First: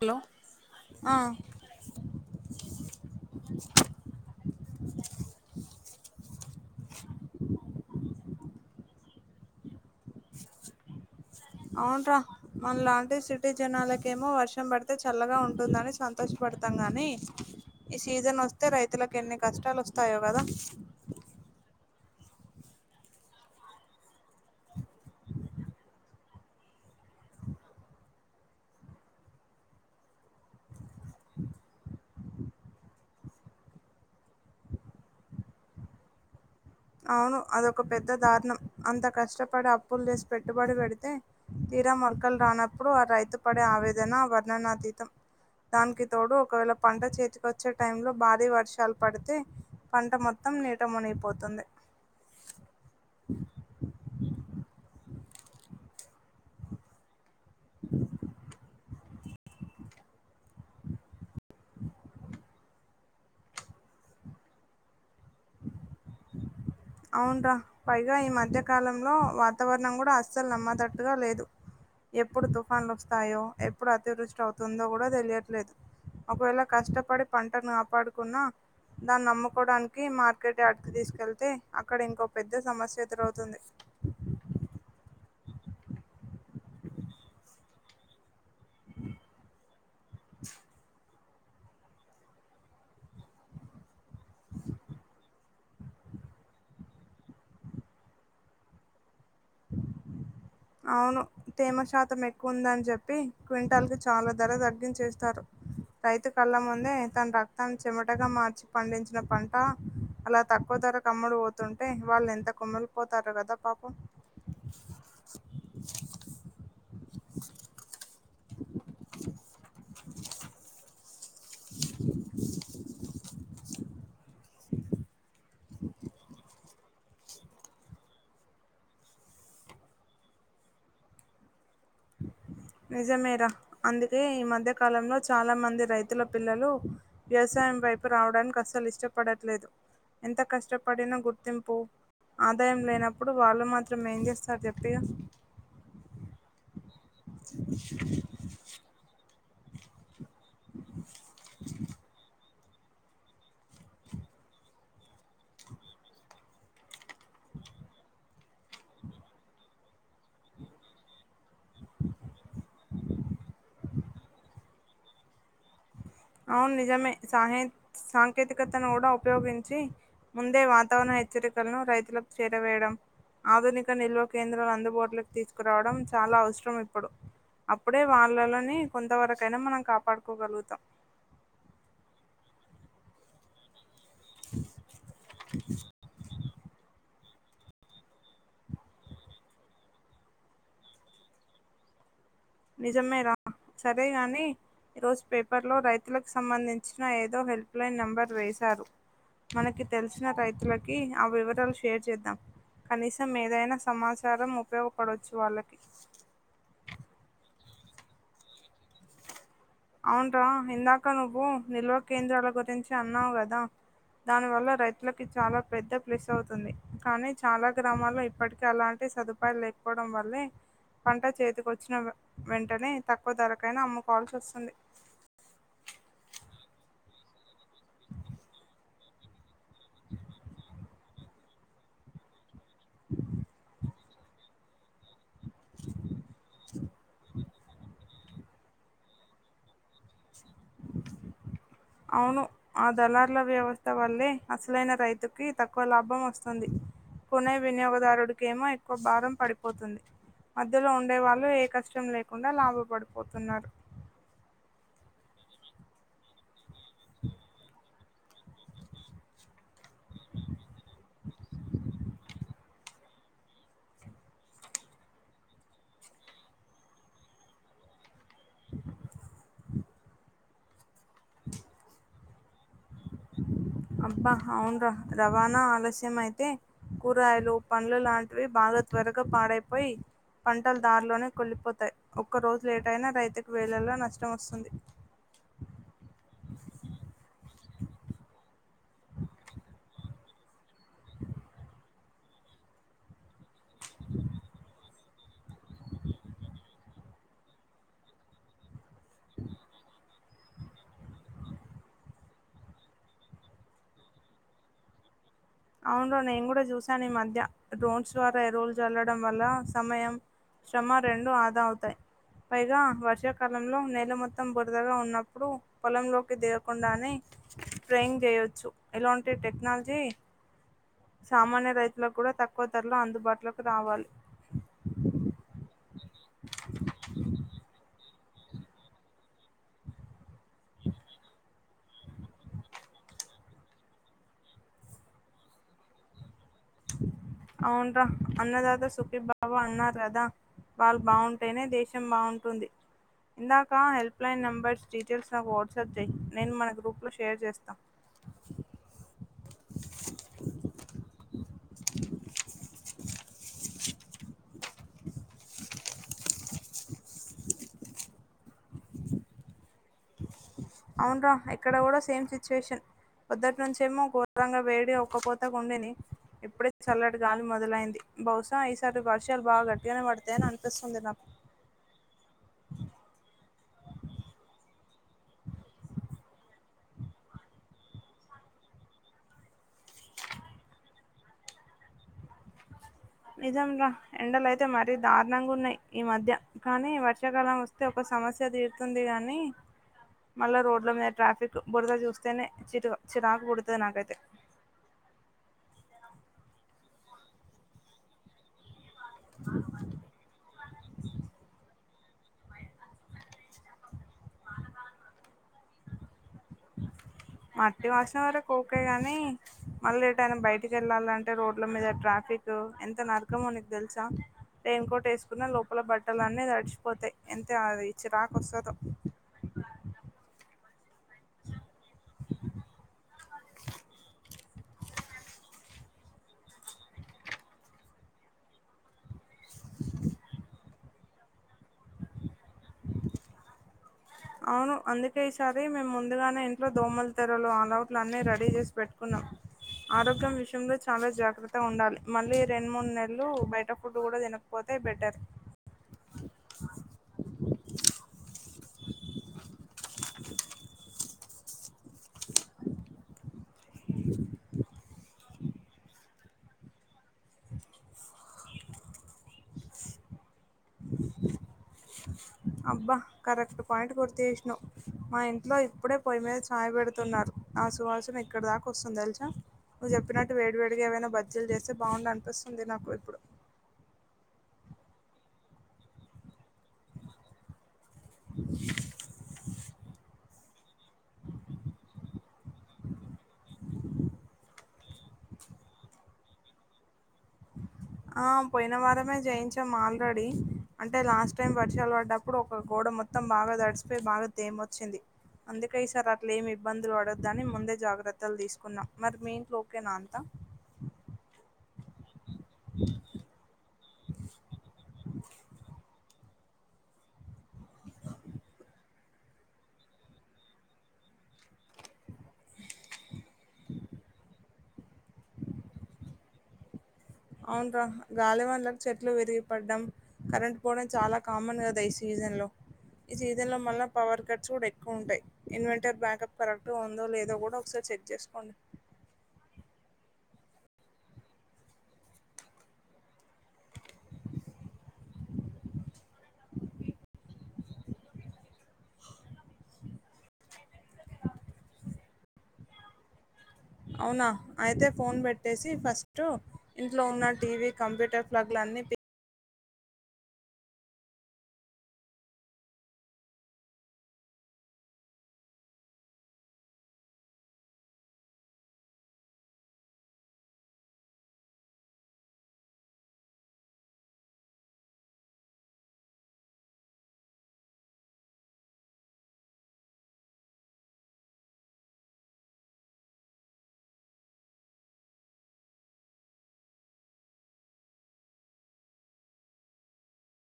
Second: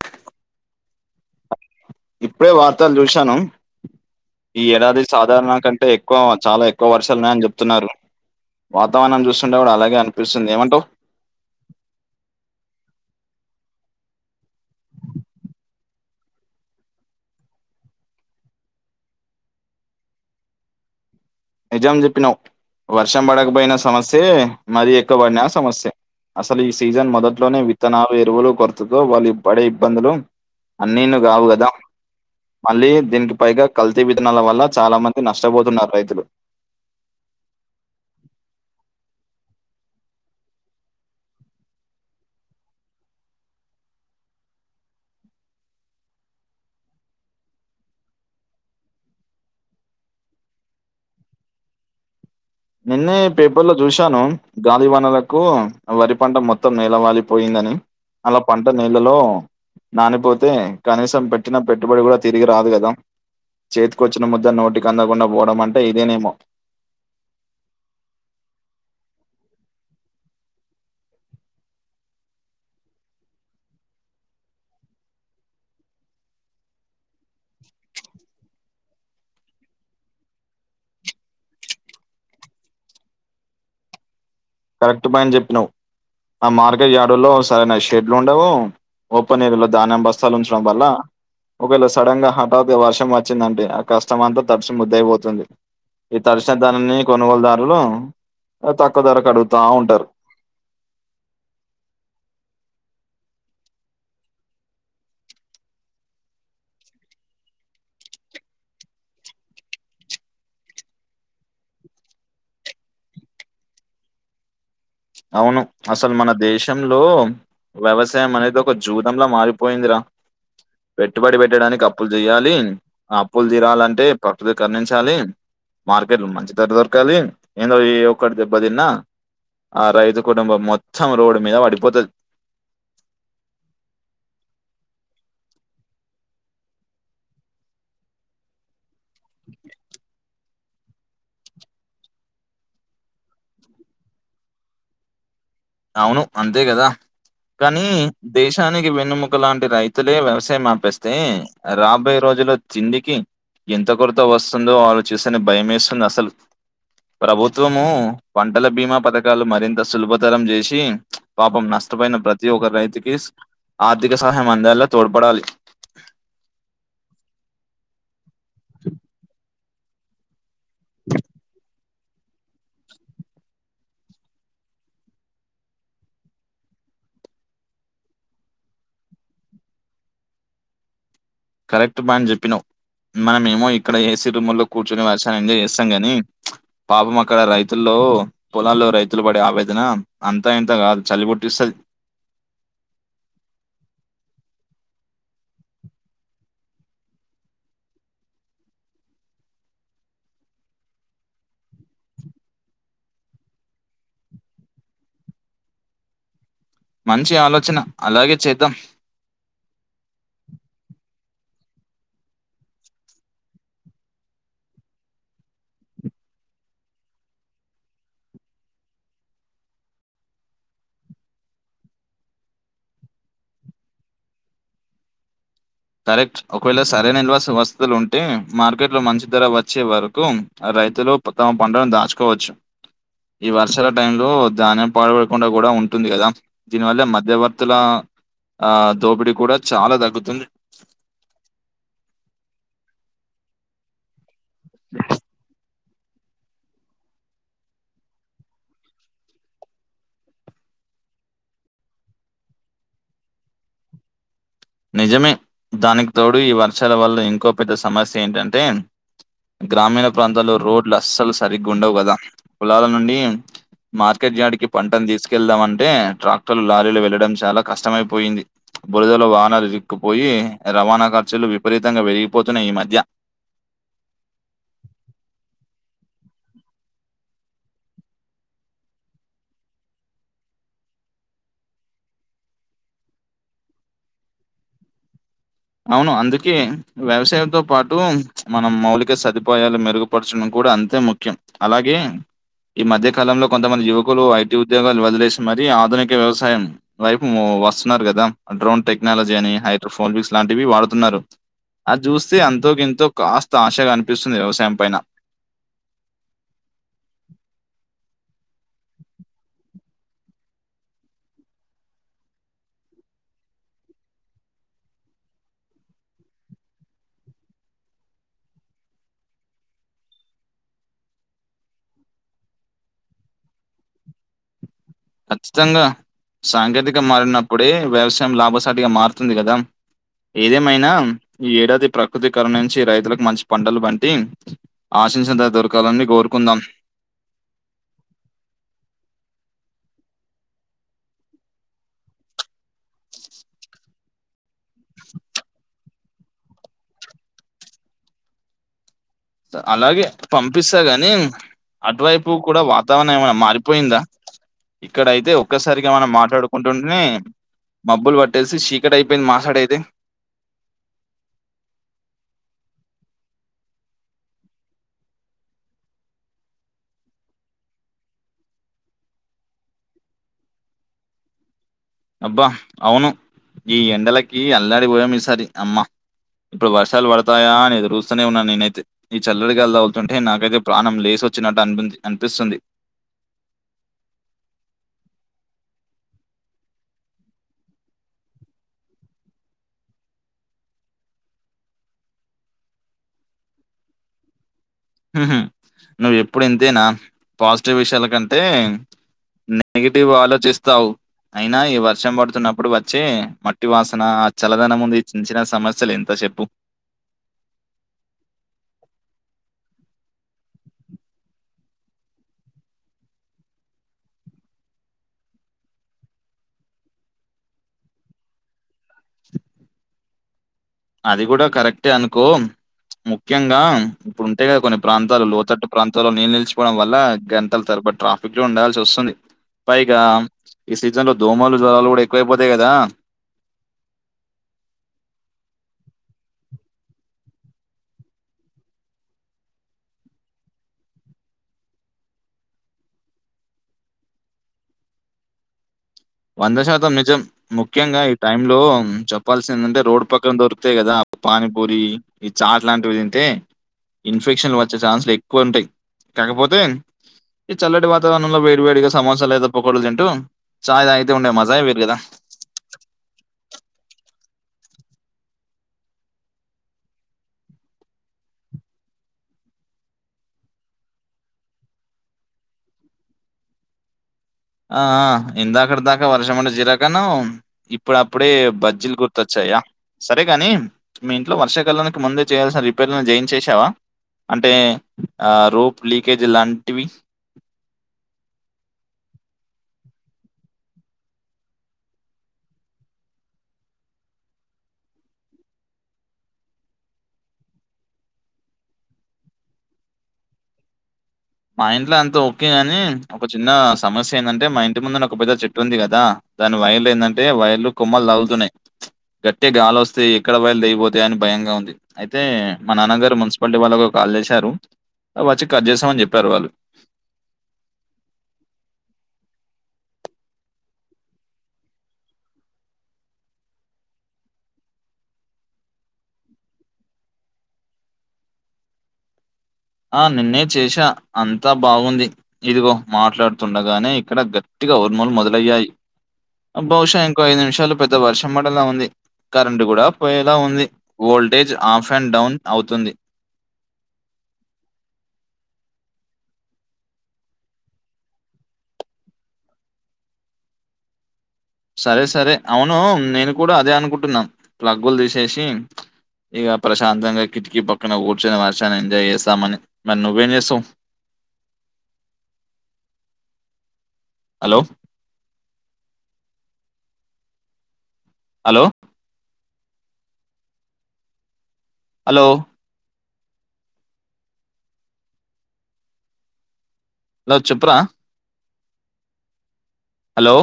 Hello ఆ ఇప్పుడే వార్తలు చూశాను ఈ ఏడాది సాధారణ కంటే ఎక్కువ చాలా ఎక్కువ వర్షాలున్నాయని చెప్తున్నారు వాతావరణం చూస్తుంటే కూడా అలాగే అనిపిస్తుంది ఏమంటవ్ అవున్రా మన లాంటి సిటీ జనాలకేమో వర్షం పడితే చల్లగా ఉంటుందని సంతోషపడతాం గానీ ఈ సీజన్ ఒస్తే రైతులకు ఎన్ని కష్టాలు ఒస్తాయో కదా నిజం చెప్పినవు వర్షం పడకపోయినా సమస్యే మరి ఎక్కువబడినా సమస్యే అసలు ఈ సీజన్ మొదట్లోనే విత్తనాలు ఎరువులు కొరతో వాళ్ళు పడే ఇబ్బందులు అన్నీ నువ్వు కాదు కదా మళ్ళీ దీనికి పైగా కల్తీ విత్తనాల వల్ల చాలా మంది నష్టపోతున్నారు రైతులు అవును అదొక పెద్ద దారుణం అంత కష్టపడి అప్పులు చేసి పెట్టుబడి పెడితే తీరా మొల్కలు రానప్పుడు ఆ రైతు పడే ఆవేదన వర్ణనాదీతం దానికి తోడు ఒకవేళ పంట చేతికి ఒచ్చే టైంలో భారీ వర్షాలు పడితే పంట మొత్తం నీట మునిగిపోతుంది నిన్నే పేపర్ లో చూశాను గాలి వనలకు వరి పంట మొత్తం నేలవాలి. పోయిందని అలా పంట నీళ్ళలో. నానిపోతే కనీసం పెట్టిన పెట్టుబడి కూడా తిరిగి రాదు కదా. చేతికొచ్చిన ముద్ద నోటికి అందకుండా పోవడం అంటే ఇదేనేమో. అవున్ రా. పైగా ఈ మధ్యకాలంలో వాతావరణం కూడా అస్సలు నమ్మదట్టుగా లేదు. ఎప్పుడు తుఫాన్లు వస్తాయో ఎప్పుడు అతివృష్టి అవుతుందో కూడా తెలియట్లేదు. ఒకవేళ కష్టపడి పంటను కాపాడుకున్నా దాన్ని అమ్ముకోడానికి. మార్కెట్ అయాడ్ క తీసుకెళ్తే అక్కడ ఇంకో పెద్ద సమస్య ఎదురవుతుంది. కరెక్ట్ పాయింట్ చెప్పినావు ఆ మార్కెట్ యార్డులో సరియినా షెడ్లు ఉండవు. ఓపెన్ ఏరియా లో ధాన్యం బస్తాలు ఉంచడం వల్ల ఒకవేళ సడన్ గా హమ్. అ వర్షం వచ్చిందంటె ఆ కష్టం అంతా తడిచి ముద్దుయిపోతుంది. ఈ తడ్చినధనాన్ని కొనుగోలుదారులు తక్కువ ధరకు అడుగుతా ఉంటారు. అవును తేమ శాతం ఎక్కువ ఉందని చెప్పి క్వింటాల్ కి చాలా ధర తగ్గించేస్తారు. రైతు కళ్ళ ముందే తన రక్తాన్ని చెమటగా మార్చి పండించిన పంట అలా తక్కువ ధరక్. కమ్ముడు పోతుంటే వాళ్ళు ఎంత కుమిలి పోతారో కదా పాపం. అవును అసలు మన దేశంలో వ్యవసాయం అనేది. ఒక జూదంలా మారిపోయిందిరా. పెట్టుబడి పెట్టడానికి అప్పులు చెయాలి ఆ అప్పులు తీరాలంటే. కక్ ద కరణించాలి మార్కెట్ లో మంచి ధర దొరకాలి ఏందో ఏ ఒక్కటి దెబ్బ తిన్నా. ఆ రైతు కుటుంబం మొత్తం రోడ్డు మీద పడిపోతది. నిజమేరా అందుకే ఈ మధ్య కాలంలో చాలా మంది రైతుల పిల్లలు. వ్యవసాయం వైపు రావడానికి అసలు ఇష్టపడట్లేదు ఎంత కష్టపడినా గుర్తింపు. ఆదాయం లేనప్పుడు వాళ్ళు మాత్రం ఏం చేస్తారు చెప్పిఇగ. అవును అంతే కదా కానీ దేశానికి వెన్నుముక లాం. రైతులే వ్యవసాయం ఆపేస్తే రాబోయే రోజుల్. చిండికి ఎంత కొరత వస్తుందో ఆలోచిస్తానే భయమేస్తుంది అసలు. ప్రభుత్వము పంటల బీమా పథకాలు మరింత సులభ. చేసి పాపం నష్టపోయిన ప్రతి ఒక్క రైతుకి ఆర్థిక సహాయం అంద. లా తోడ్పడాలి. అవును నిజమే సాహె సాంకేతికతను కూడా ఉపయోగించి. ముందే వాతావరణ హెచ్చరికలను రైతులకు చేరవేయడం. ఆధునిక నిల్వ కేంద్రాలు అందుబాటులోకి తీసుకురావడం చాలా అవసరం ఇప్పుడు. అప్పుడే వాళ్ళలోని కొంతవరకైనా మనం కాపాడుకోగలుగుతాం. కరెక్ట్ పాయింట్ చెప్పినావ్ మనమ ఏమో ఇక్కడ ఏసీ రూమ్ లో కూర్చునే వ. గాని ఎంజాయ్ చేస్తాం కానీ పాపం అక్కడ రైతుల్లో. పొలాల్లో రైతులు పడే ఆవేదన అంతా ఎంత కాదు చలి పుట్టిస్తది. నిజమే రా సరే గాని. ఈ రోజు పేపర్లో రైతులకు సంబంధించిన ఏదో హెల్ప్ లైన్ నెంబర్ వేశారు. మనకి తెలిసిన రైతులకి ఆ వివరాలు షేర్ చేద్దాం. కనీసం ఏదైనా సమాచారం ఉపయోగపడవచ్చు వాళ్ళకి. మంచి ఆలోచన అలాగే చేద్దాం. అవునుర ఇందాక నువ్వు నిల్వ కేంద్రాల గురించి అన్నావు కదా. దాని వల్ల రైతులకి చాలా పెద్ద ప్లెస్ అవుతుంది కానీ చాలా గ్రామాల్లో ఇప్పటిక అలాంటి సదు. రూపాయలు లేపోవడం వల్లే పంట చేతికి వచ్చిన వెంటనే తక్కువ ధరక్. కేనా అమ్ముకోవాల్సి వస్తుంది కరెక్ట్ ఒకవేళ సరైన ఇన్వాస్ వస్తులు ఉంటే మార్కెట్ లో మంచి ధర వచ్చి వరకు రైతులు తమ పంటలను దాచుకోవచ్చు ఈ వర్షాల టైంలో ధాన్యం పాడపడకుండా కూడా ఉంటుంది కదా దీని వల్ల మధ్యవర్తుల ఆ దోపిడీ కూడా చాలా తగ్గుతుంది అవును ఆ దళారుల వ్యవస్థ వల్లే అసలైన రైతుకి తక్ కో లాభం వస్తుంది కొనే వినియోగదారుడికేమో ఎక్కువ భారం పడిపోతుంది మధ్యలో ఉండే వాళ్ళు ఏ కష్టం లేకుండా లాభ పడిపోతున్నారు నిజమే దానికి తోడు ఈ వర్షాల వల్ల ఇంకో పెద్ద సమస్య ఏంటంటే గ్రామీణ ప్రాంతల్లో రోడ్లు అస్సలు సరిగ్గా ఉండవు కదా పొలాల నుండి మార్కెట్ యార్డ్ కి పంటను తీసుకెళ్దామంటే ట్రాక్టర్లు లారీలు వెళ్లడం చాలా కష్టమైపోయింది బురదలో వాహనాలు ఇరుక్కుపోయి రవాణా ఖర్చులు విపరీతంగా పెరిగిపోతున్నాయి ఈ మధ్య అబ్బా అవును రా రవాణా ఆలస్యం అయితే కూరయలు పండ్ల లాంటివి బాగా త్వరగా పాడైపోయి పంటలు దారిలోనే కుల్లిపోతాయి ఒక్క రోజు లేట్ అయినా రైతుకు వేళలో నష్టం వస్తుంది అవును అందుకే వ్యవసాయంతో పాటు టు మనం మౌలిక సదుపాయాలు మెరుగుపరచడం కూడా అంతే ముఖ్యం అలాగే ఈ మధ్య కాలంలో కొంతమంది యువకులు ఐటీ ఉద్యోగాలు వదిలేసి మరియు ఆధునిక వ్యవసాయం వైప్ వస్తున్నారు కదా డ్రోన్ టెక్నాలజీ అని హైడ్రోఫోన్ బిక్స్ ఇలాంటివి వాడుతున్నారు అది చూస్తే అంతో కింతో కాస్త ఆశగా అనిపిస్తుంది వ్యవసాయం పైన అవున్ రో నేను కూడా చూశాను ఈ మధ్య డ్రోన్స్ ద్వారా ఎరువులు చల్లడం వల్ల సమయం శ్రమ రెండు ఆదా అవుతాయి పైగా వర్షాకాలంలో నేల మొత్తం బురదగా ఉన్నప్పుడు పొలంలోకి దిగకుండానే ట్రయింగ్ చేయొచ్చు ఇలాంటి టెక్నాలజీ సామాన్య రైతులకు కూడా తక్కువ ధరలో అందుబాటులోకి రావాలి ఖచ్చితంగా సాంకేతిక మారినప్పుడే వ్యవసాయం లాభసాటిగా మారుతుంది కదా ఏదేమైనా ఈ ఏడాది ప్రకృతి కరునించి రైతులకు మంచి పంటలు బండి ఆశించినంత దొరకాలని కోరుకుందాం అవునురా అన్నదాత సుఖీబవా అన్నరు కదా వాళ్ళు బాగుంటేనే దేశం బాగుంటుంది ఇందాక హెల్ప్లైన్ నెంబర్స్ డీటెయిల్స్ నాకు వాట్సాప్ చెయి నేను మన గ్రూప్లో షేర్ చేస్తాను అలాగే పంపిస్తా గాని అటువైపు ప్పు కూడా వాతావరణం ఏమనా మారిపోయిందా ఇక్కడ అయితే ఒక్కసారిగా మనం మాట్లాడుకుంటుంటేనే మబ్బులు పట్టేసి చీకటి అయిపోయింది మాసాడేది అవున్రా ఇక్కడ కూడా సేమ్ సిచ్యువేషన్ పొదటినుంచేమో ఘోరంగా వేడి ఒక్కపోత కుండిని ఇప్పుడే చల్లటి గాలి మొదలైంది బహుశా ఈ సారి వర్షాలు బాగా గట్టిగానే పడతాయని అనిపిస్తుంది నాకు అబ్బా అవును ఈ ఎండలకి కీ అల్లాడి పోయాం ఈ సారి అమ్మా ఇప్పుడు వర్షాలు పడతాయా అని ఎదురు తనే ఉన్న నేనైతే ఈ చల్లడిగాల తళ్తుంటే నాకైతే ప్రాణం లేసి వచ్చినట్టు అనిపిది అనిపిస్తుంది నిజంరా ఎండలు అయితే మరీ దారుణంగా ఉన్నాయి ఈ మధ్య కానీ వర్షాకాలం వస్తే ఒక సమస్య తీరుతుంది గానీ మళ్ళా రోడ్ల మీద ట్రాఫిక్, బురద చూస్తేనే చిరు చిరాకు పుడతది నాకైతే. ఉహు నువ్వు ఎప్పుడు ఇంతేనా, పాజిటివ్ విషయాల కం టే నెగిటివ్ గా ఆలోచిస్తావు. అయినా ఈ వర్షం పడుతున్నప్పుడు వచ్చే మట్ ట్టి వాసన ఆ చల్లదనము ముందు ఈ చిన్న చిన్న సమస్యలు ఎంత చెప్పు? మాట్టి వాసన వరకోకే గానీ మళ్ళీ ఏటైనా బయటికెళ్ళాలంటే రోడ్ల మీద ట్రాఫిక్ ఎంత నరకమో నీకు తెలుసా? రెయిన్ కోట్ ఏసుకున్న లోపల బట్టలు అన్నీ తడిచిపోతయి, ఎంతే అది చిరాకు వస్తదో అది గుడ కరెక్టే అనుకో. ముఖ్యంగా ఉంటయ్ గా కొన్ని ప్రాంతాలు లోతట్టు ప్రాంతాల్లో నీళ్ళు నిలిచిపోవడం వల్ల గంటలు తరబడి ట్రా ఫిక్ ఉండాల్సి వస్తుంది, పైగా ఈ సీజన్ లో దోమలు జ్వరాలు గుడ ఎక్కువైపోతయి కదా. అవును అందుకే ఈసారి మేము ముందుగానే ఇంట్లో దోమల తెరలు, అలౌట్లు అన్నీ రెడీ చేసి పెట్టుకున్నం. ఆరోగ్యం విషయంలో చాలా జాగ్రత్త ఉండాలి, మళ్ళీ రెండు మూడు నెలలు బయట ఫుడ్ గుడ తిన పోతే బెటర్ వంద శాతం నిజం. ముఖ్యంగా ఈ టైం లో చెప్పాల్సిందంటే రోడ్డు పక్కక దొరుకుతయి కదా పానిపూరి ఈ చాట్ లాంటివి తింటే, ఇన్ఫెక్షన్లు వచ్చే ఛాన్సులు ఎక్కువ ఉంటయి, కాకపోతే ఈ చల్లటి వాతావరణంలో వేడి వేడిగా సమోసా లేదా పొకొడ తింటూ చాయ్ తాగితే ఉండే మజా ఏ వేరు గదా. అబ్బ కరెక్ట్ పాయింట్ గుర్తుచేసినవ్. మా ఇంట్లో ఇప్పుడే పొయ్ మీద చాయి పెడుతున్నారు, ఆ సువాసన ఇక్కడ దాకా వస్తుంది తెలుసా? నువ్వు చెప్పినట్టు వేడి వేడిగా ఏవైనా బజ్జీలు చేస్తే బాఉండు అనిపిస్తుంది నాకు ఇప్పుడు. ఆ ఆ ఇందాకడ దాక వర్షం మన్ చిరాకన్నవ్ ఇప్పుడ అప్పుడే బజ్జీలు గుర్తొచ్చాయా? సరే గాని మీ ఇంట్లో వర్షాకాలానికి ముందే చేయాల్సిన రిపేర్లను జయిన్ చేషావా? అంటే ఆ రోప్ లీకేజ్ లాంటివి. ఆ పోయిన వారమే జేయించాం ఆల్రెడీ. అంటే లాస్ట్ టైం వర్షాలు పడ్డప్పుడు ఒక గోడ మొత్తం బాగా దడిసిపోయి, బాగా తేమొచ్చింది. అందుకే ఈ సార్ అట్ల ఏం ఇబ్బందులు పడొద్దని ముందే జాగ్రత్తలు తీసుకున్న, మరి మీ ఇంట్లో ఓకేనా అంతా? మా ఇంట్లో అంత ఓకె గని, ఒక చిన్న సమస్య ఏందంటే మా ఇంటి ముందున ఒక పెద్ద చెట్టు ఉంది కదా, దాని వైర్లు ఏందంటే వైర్లు కొమ్మలు తగుతున్నయి. గట్టిగ గాలి వస్తే ఎక్కడ వైర్లు తెగి పోతయని భయంగా ఉంది, అయితే మా నాన్నగారు మున్సిపాలిటీ వాళ్ళకు కాల్ చేశారు, వచ్చి కట్ చేస్తామని చెప్పారు వాళ్ళు. అవును రా గాలి వానలకి చెట్లు విరిగిపడ్డం కరెంట్ పోవడం చాలా కామన్ కదా ఈ సీజన్ లో. ఈ సీజన్ లో మల్ల పవర్ కట్స్ గుడ ఎక్కువ ఉంటయి. ఇన్వెంటర్ బ్యాకప్ కరెక్ట్ గా ఉందో లేదో గుడ ఒకసారి చెక్ చేసుకోండి. ఆ నిన్నే చేసా అంతా బావుంది. ఇదిగో మాట్లాడుతుండగానే ఇక్కడ గట్టిగా ఉరుములు మొదలయ్యాయి. బహుశా ఇంకో ఐదు నిమిషాలు పెద్ద వర్షం పడేలా ఉంది, కరెంట్ గుడ పోయేలా ఉంది, వోల్టేజ్ ఆఫ్ అండ్ డౌన్ అవుతుంది అవునా అయితే ఫోన్ పెట్టేసి ఫస్టు ఇంట్లో ఉన్న టీ వీ, కంప్యూటర్ ప్లగ్లు అన్ని తీ సరే సరే అవును నేను కూడా అదే అనుకుంటున్నం, ప్లగ్గులు తీసేసి ఇగ ప్రశాంతంగా కిటికీ పక్కన కూర్చొని వర్షాన్ని ఎంజాయ్ చేస్సామని మరి నువ్వేం చేస్సావ్ హలో హలో హలో హలో చెప్పురా హలో